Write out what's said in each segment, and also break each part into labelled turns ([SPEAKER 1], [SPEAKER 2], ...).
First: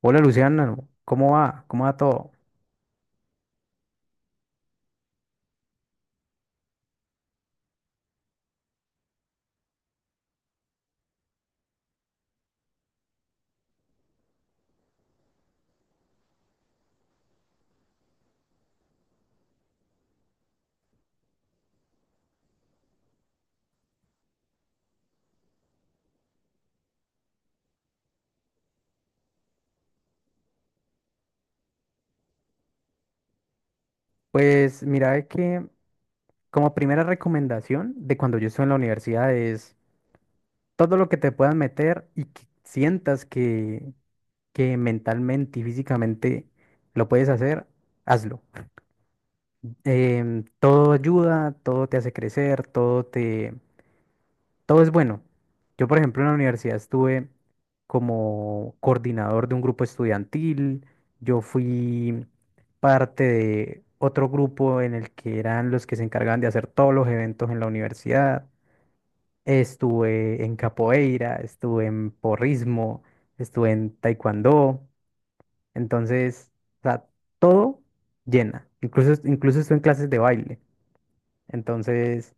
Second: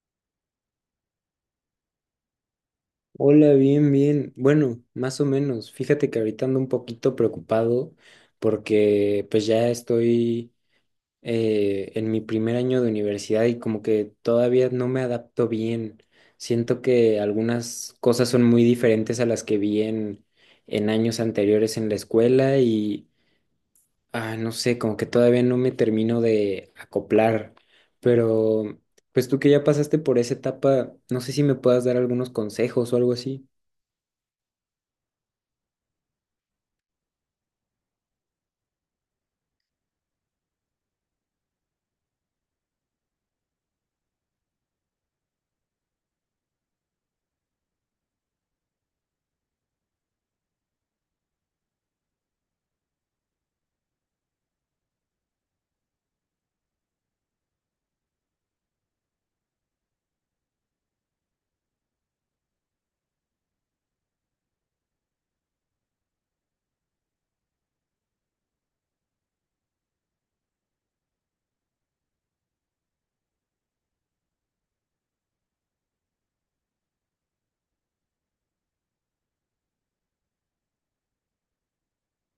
[SPEAKER 1] Hola Luciana, ¿cómo va? ¿Cómo va todo?
[SPEAKER 2] Hola, bien, bien. Bueno, más o menos. Fíjate que ahorita ando un poquito preocupado porque pues ya estoy en mi primer año de universidad y como que todavía no me adapto bien. Siento que algunas cosas son muy diferentes a las que vi en años anteriores en la escuela y, no sé, como que todavía no me termino de acoplar. Pero pues tú que ya pasaste por esa etapa, no sé si me puedas dar algunos consejos o algo así.
[SPEAKER 1] Pues mira de que como primera recomendación de cuando yo estuve en la universidad es todo lo que te puedas meter y que sientas que mentalmente y físicamente lo puedes hacer, hazlo. Todo ayuda, todo te hace crecer, todo te Todo es bueno. Yo, por ejemplo, en la universidad estuve como coordinador de un grupo estudiantil. Yo fui parte de otro grupo en el que eran los que se encargaban de hacer todos los eventos en la universidad. Estuve en capoeira, estuve en porrismo, estuve en taekwondo. Entonces, o sea, todo llena. Incluso estuve en clases de baile. Entonces...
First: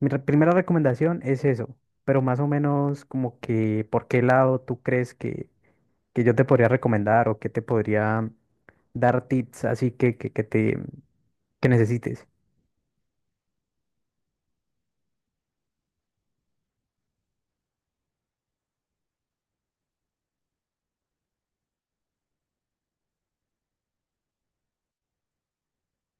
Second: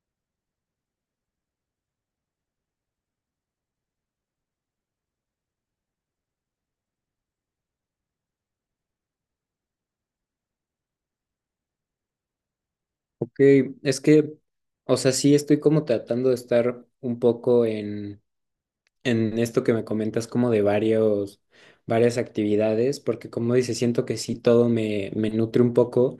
[SPEAKER 1] Primera recomendación es eso, pero más o menos como que por qué lado tú crees que yo te podría recomendar o que te podría dar tips así que te que necesites.
[SPEAKER 2] Ok, es que, o sea, sí estoy como tratando de estar un poco en esto que me comentas como de varias actividades, porque como dices, siento que sí todo me nutre un poco,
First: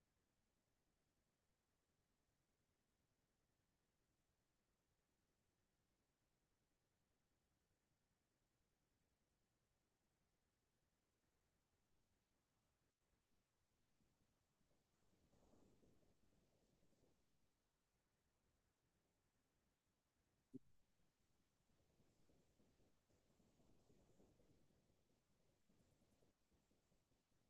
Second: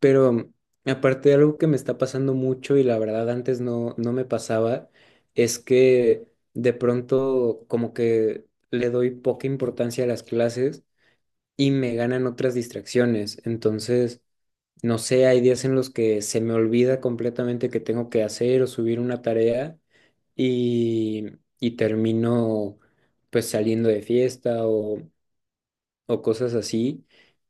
[SPEAKER 2] pero aparte de algo que me está pasando mucho y la verdad antes no me pasaba, es que de pronto como que le doy poca importancia a las clases y me ganan otras distracciones, entonces. No sé, hay días en los que se me olvida completamente que tengo que hacer o subir una tarea y, y termino pues saliendo de fiesta o cosas así.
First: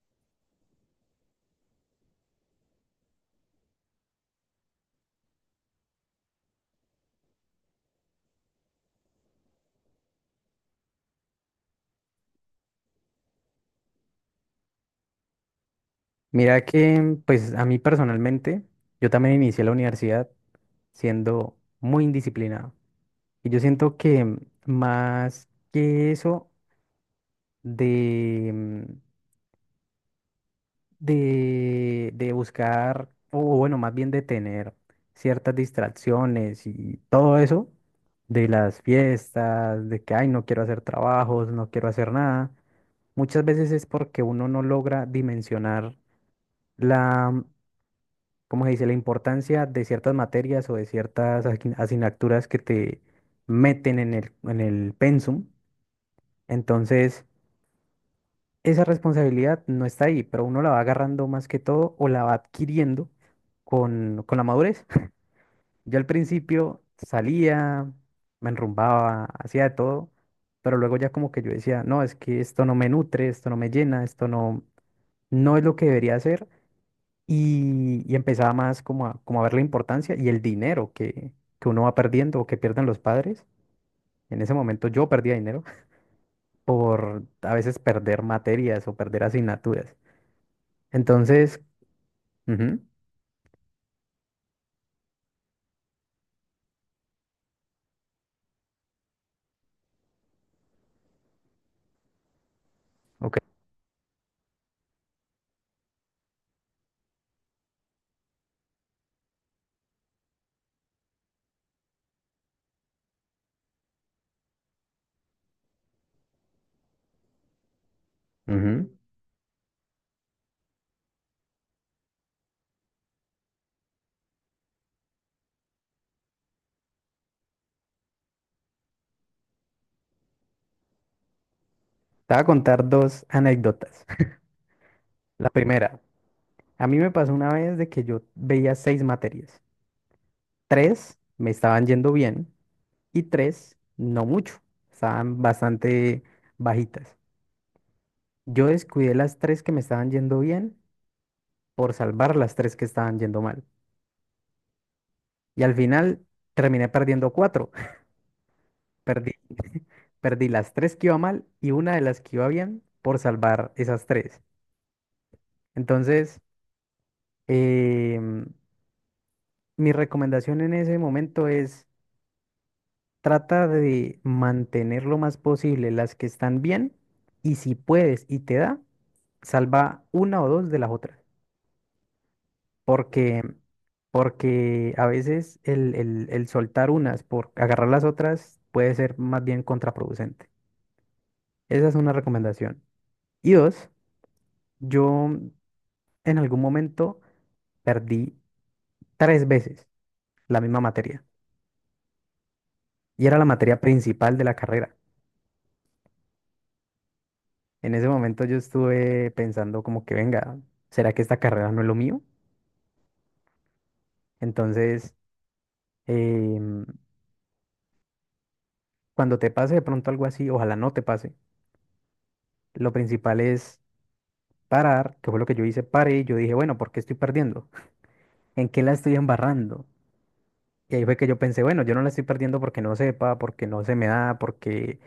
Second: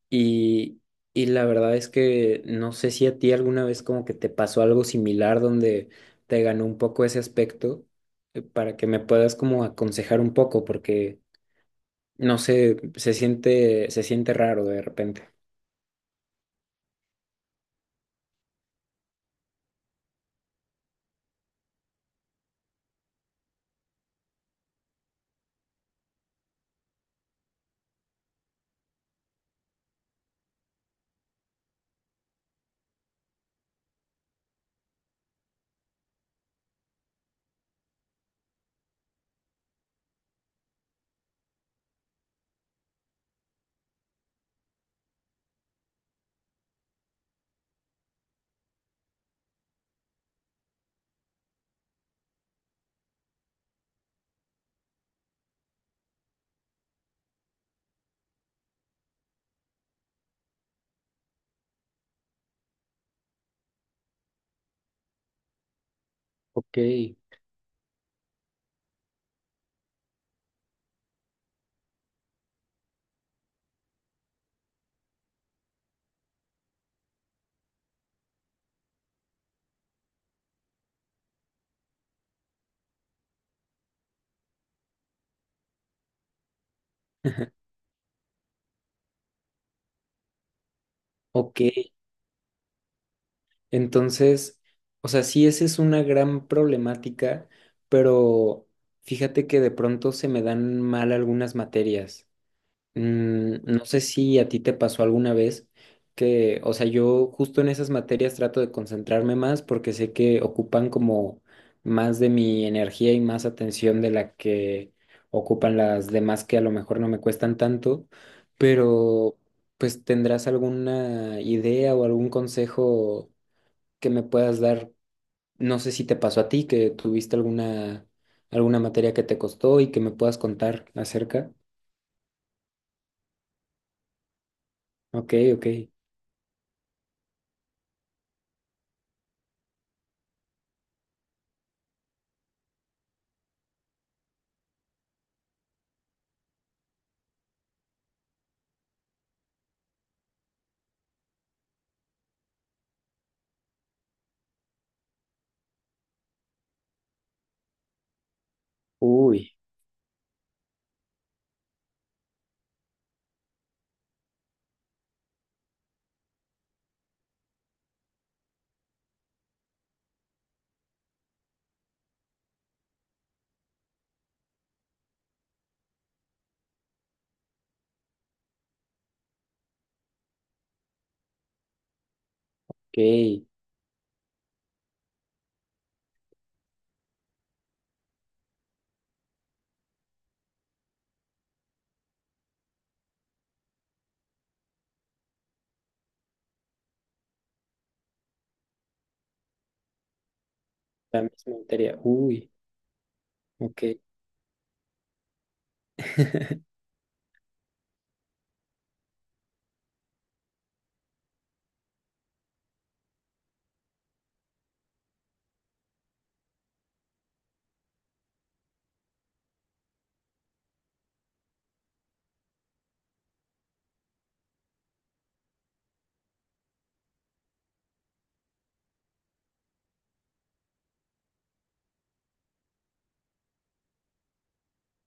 [SPEAKER 2] Y, y la verdad es que no sé si a ti alguna vez como que te pasó algo similar donde te ganó un poco ese aspecto para que me puedas como aconsejar un poco porque no sé, se siente raro de repente.
[SPEAKER 1] Mira que pues a mí personalmente, yo también inicié la universidad siendo muy indisciplinado y yo siento que más que eso de, mm, de, buscar, o bueno, más bien de tener ciertas distracciones y todo eso, de las fiestas, de que, ay, no quiero hacer trabajos, no quiero hacer nada, muchas veces es porque uno no logra dimensionar la, ¿cómo se dice?, la importancia de ciertas materias o de ciertas asignaturas que te meten en el pensum. Entonces, esa responsabilidad no está ahí, pero uno la va agarrando más que todo o la va adquiriendo con la madurez. Yo al
[SPEAKER 2] Ok.
[SPEAKER 1] principio salía, me enrumbaba, hacía de todo, pero luego ya como que yo decía, no, es que esto no me nutre, esto no me llena, esto no, no es lo que debería hacer. Y empezaba más como como a ver la importancia y el dinero que uno va perdiendo o que pierden los padres. En ese momento yo perdía dinero por a veces perder materias o perder asignaturas. Entonces,
[SPEAKER 2] Ok,
[SPEAKER 1] ujú.
[SPEAKER 2] entonces, o sea, sí, esa es una gran problemática, pero fíjate que de pronto se me dan mal algunas materias.
[SPEAKER 1] Ok.
[SPEAKER 2] Mm, no sé si a ti te pasó alguna vez que, o sea, yo justo en esas materias trato de concentrarme más porque sé que ocupan como más de mi energía y más atención de la que ocupan las demás que a lo mejor no me cuestan tanto,
[SPEAKER 1] Ujú.
[SPEAKER 2] pero pues ¿tendrás alguna idea o algún consejo que me puedas dar? No sé si te pasó a ti, que tuviste alguna materia que te costó y que me puedas contar acerca.
[SPEAKER 1] Te voy a contar dos anécdotas.
[SPEAKER 2] Ok,
[SPEAKER 1] La
[SPEAKER 2] ok.
[SPEAKER 1] primera, a mí me pasó una vez de que yo veía seis materias. Tres me estaban yendo bien y tres no mucho. Estaban bastante bajitas. Yo descuidé las tres que me estaban yendo bien por salvar las tres que estaban yendo mal. Y al final terminé perdiendo cuatro. Perdí,
[SPEAKER 2] Uy,
[SPEAKER 1] perdí las tres que iba mal y una de las que iba bien por salvar esas tres. Entonces, em, mi recomendación en ese momento es trata de mantener lo más posible las que están bien y si puedes y te da, salva una o dos de las otras. Porque,
[SPEAKER 2] ok.
[SPEAKER 1] porque a veces el soltar unas por agarrar las otras puede ser más bien contraproducente. Esa es una recomendación. Y dos, yo en algún momento perdí tres veces la misma
[SPEAKER 2] La
[SPEAKER 1] materia
[SPEAKER 2] misma materia. Uy,
[SPEAKER 1] y era la materia
[SPEAKER 2] ok.
[SPEAKER 1] principal de la carrera. En ese momento yo estuve pensando como que, venga, ¿será que esta carrera no es lo mío? Entonces, em, cuando te pase de pronto algo así, ojalá no te pase. Lo principal es parar, que fue lo que yo hice, paré y yo dije, bueno, ¿por qué estoy perdiendo? ¿En qué la estoy embarrando? Y ahí fue que yo pensé, bueno, yo no la estoy perdiendo porque no sepa, porque no se me da, porque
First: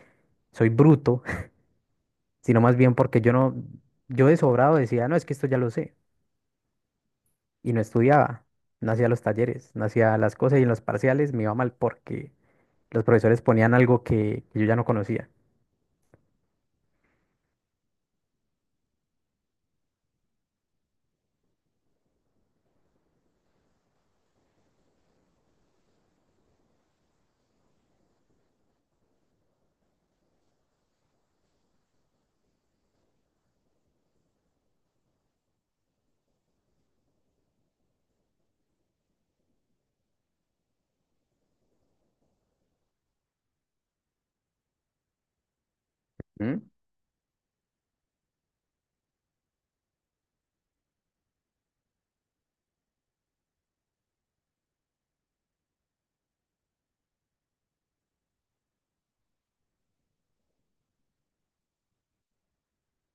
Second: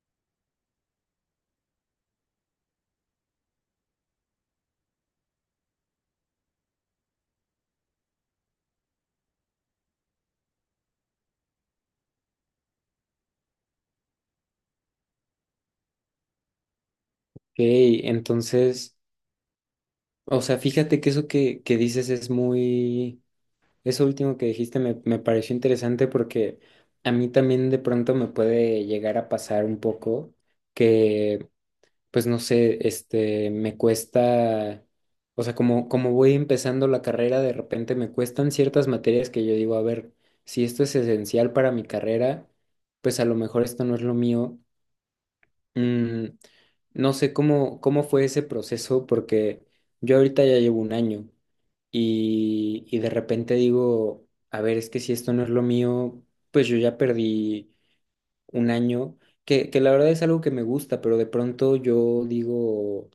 [SPEAKER 1] soy bruto, sino más bien porque yo no, yo de sobrado decía, no, es que esto ya lo sé. Y no estudiaba, no hacía los talleres, no hacía las cosas y en los parciales me iba mal porque... los profesores ponían algo que yo ya no conocía.
[SPEAKER 2] Ok, entonces, o sea, fíjate que eso que dices es eso último que dijiste me pareció interesante porque a mí también de pronto me puede llegar a pasar un poco que pues no sé, este, me cuesta, o sea, como voy empezando la carrera, de repente me cuestan ciertas materias que yo digo, a ver, si esto es esencial para mi carrera, pues a lo mejor esto no es lo mío. Mm,
[SPEAKER 1] ¿Mm?
[SPEAKER 2] no sé cómo fue ese proceso, porque yo ahorita ya llevo un año y de repente digo, a ver, es que si esto no es lo mío, pues yo ya perdí un año, que la verdad es algo que me gusta, pero de pronto yo digo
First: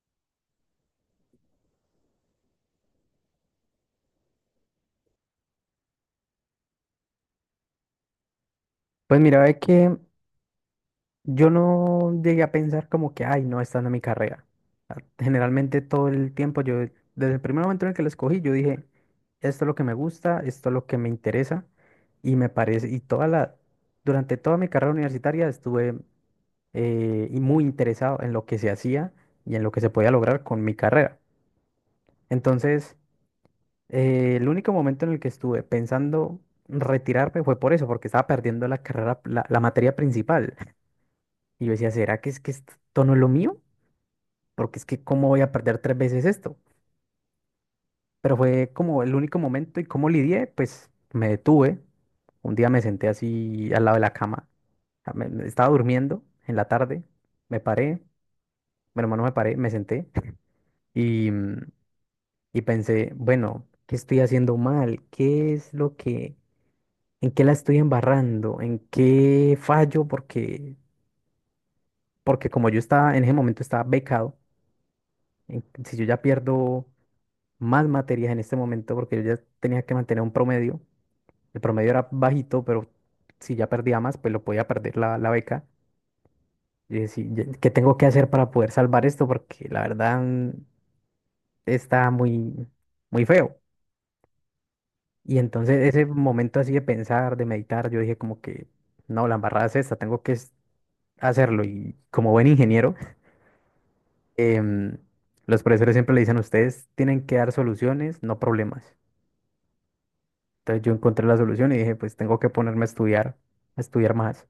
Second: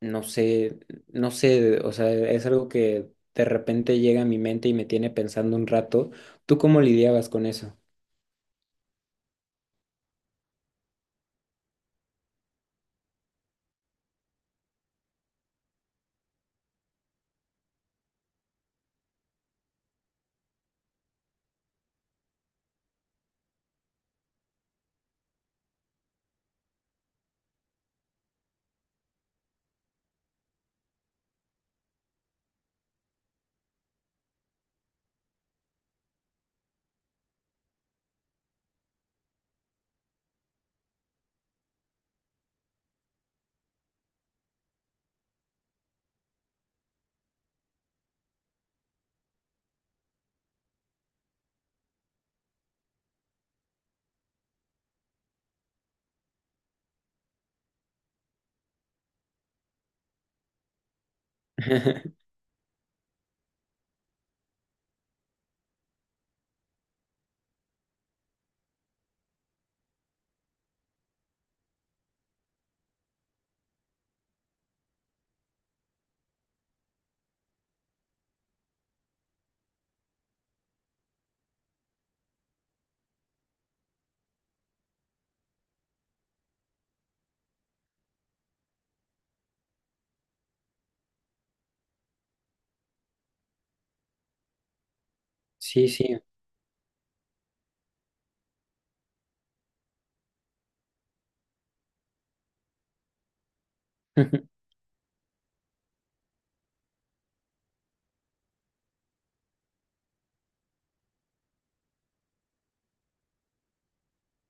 [SPEAKER 2] no sé, no sé, o sea, es algo que de repente llega a mi mente y me tiene pensando un rato. ¿Tú cómo lidiabas con eso?
[SPEAKER 1] Pues mira, ve que yo no llegué a pensar como que, ay, no, esta no es mi carrera. Ah, generalmente todo el tiempo, yo desde el primer momento en el que la escogí, yo dije, esto es lo que me gusta, esto es lo que me interesa y me parece, y toda la, durante toda mi carrera universitaria estuve y muy interesado en lo que se hacía y en lo que se podía lograr con mi carrera. Entonces, el único momento en el que estuve pensando retirarme fue por eso, porque estaba perdiendo la carrera, la materia principal. Y yo decía, ¿será que es que esto no es lo mío? Porque es que ¿cómo voy a perder tres veces esto? Pero fue como el único momento y cómo lidié, pues me detuve. Un día me senté así al lado de la cama. A- me- me Estaba durmiendo en la tarde, me paré, bueno, no me paré, me senté y, mm, y pensé, bueno, ¿qué estoy haciendo mal? ¿Qué es lo que... en qué la estoy embarrando, en qué fallo, porque, porque como yo estaba en ese momento estaba becado, si yo ya pierdo más materias en este momento, porque yo ya tenía que mantener un promedio, el promedio era bajito, pero si ya perdía más, pues lo podía perder la beca. Y decir, ¿qué tengo que hacer para poder salvar esto? Porque la verdad está muy, muy feo. Y entonces
[SPEAKER 2] Sí,
[SPEAKER 1] ese
[SPEAKER 2] sí.
[SPEAKER 1] momento así de pensar, de meditar, yo dije como que, no, la embarrada es esta, hacerlo. Y como buen ingeniero, em, los profesores siempre le dicen, ustedes tienen que dar soluciones, no problemas. Entonces yo encontré la solución y dije, pues tengo que ponerme a estudiar más,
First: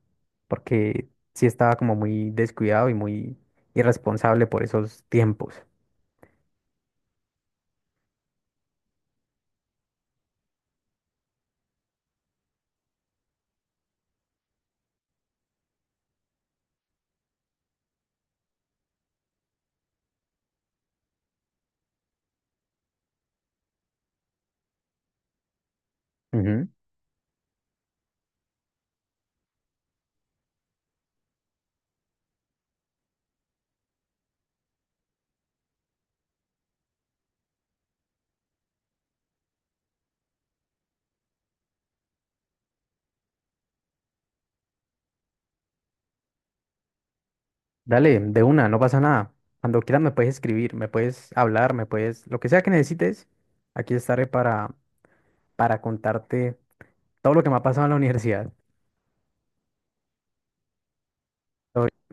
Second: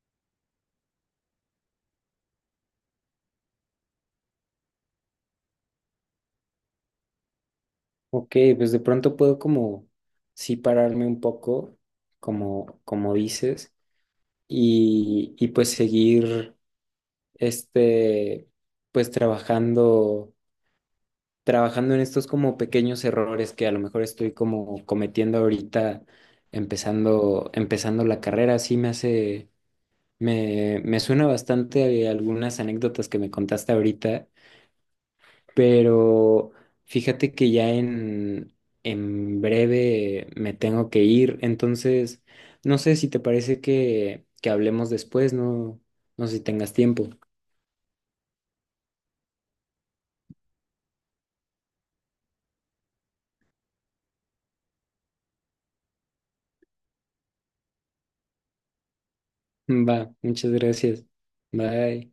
[SPEAKER 1] porque sí estaba como muy descuidado y muy irresponsable por esos tiempos.
[SPEAKER 2] Ok, pues de pronto puedo como sí pararme un poco, como, como dices, y pues seguir este, pues trabajando, trabajando en estos como pequeños errores que a lo mejor estoy como cometiendo ahorita
[SPEAKER 1] Ujú.
[SPEAKER 2] empezando la carrera. Sí me hace. Me suena bastante a algunas anécdotas que me contaste ahorita, pero fíjate que ya en breve me tengo que ir, entonces no sé si te parece que hablemos después, no, no sé si tengas tiempo.
[SPEAKER 1] Dale, de una, no pasa nada. Cuando quieras me puedes escribir, me puedes hablar, me puedes, lo que sea que necesites, aquí estaré para contarte todo lo que me ha pasado en la universidad.
[SPEAKER 2] Va, muchas gracias. Bye.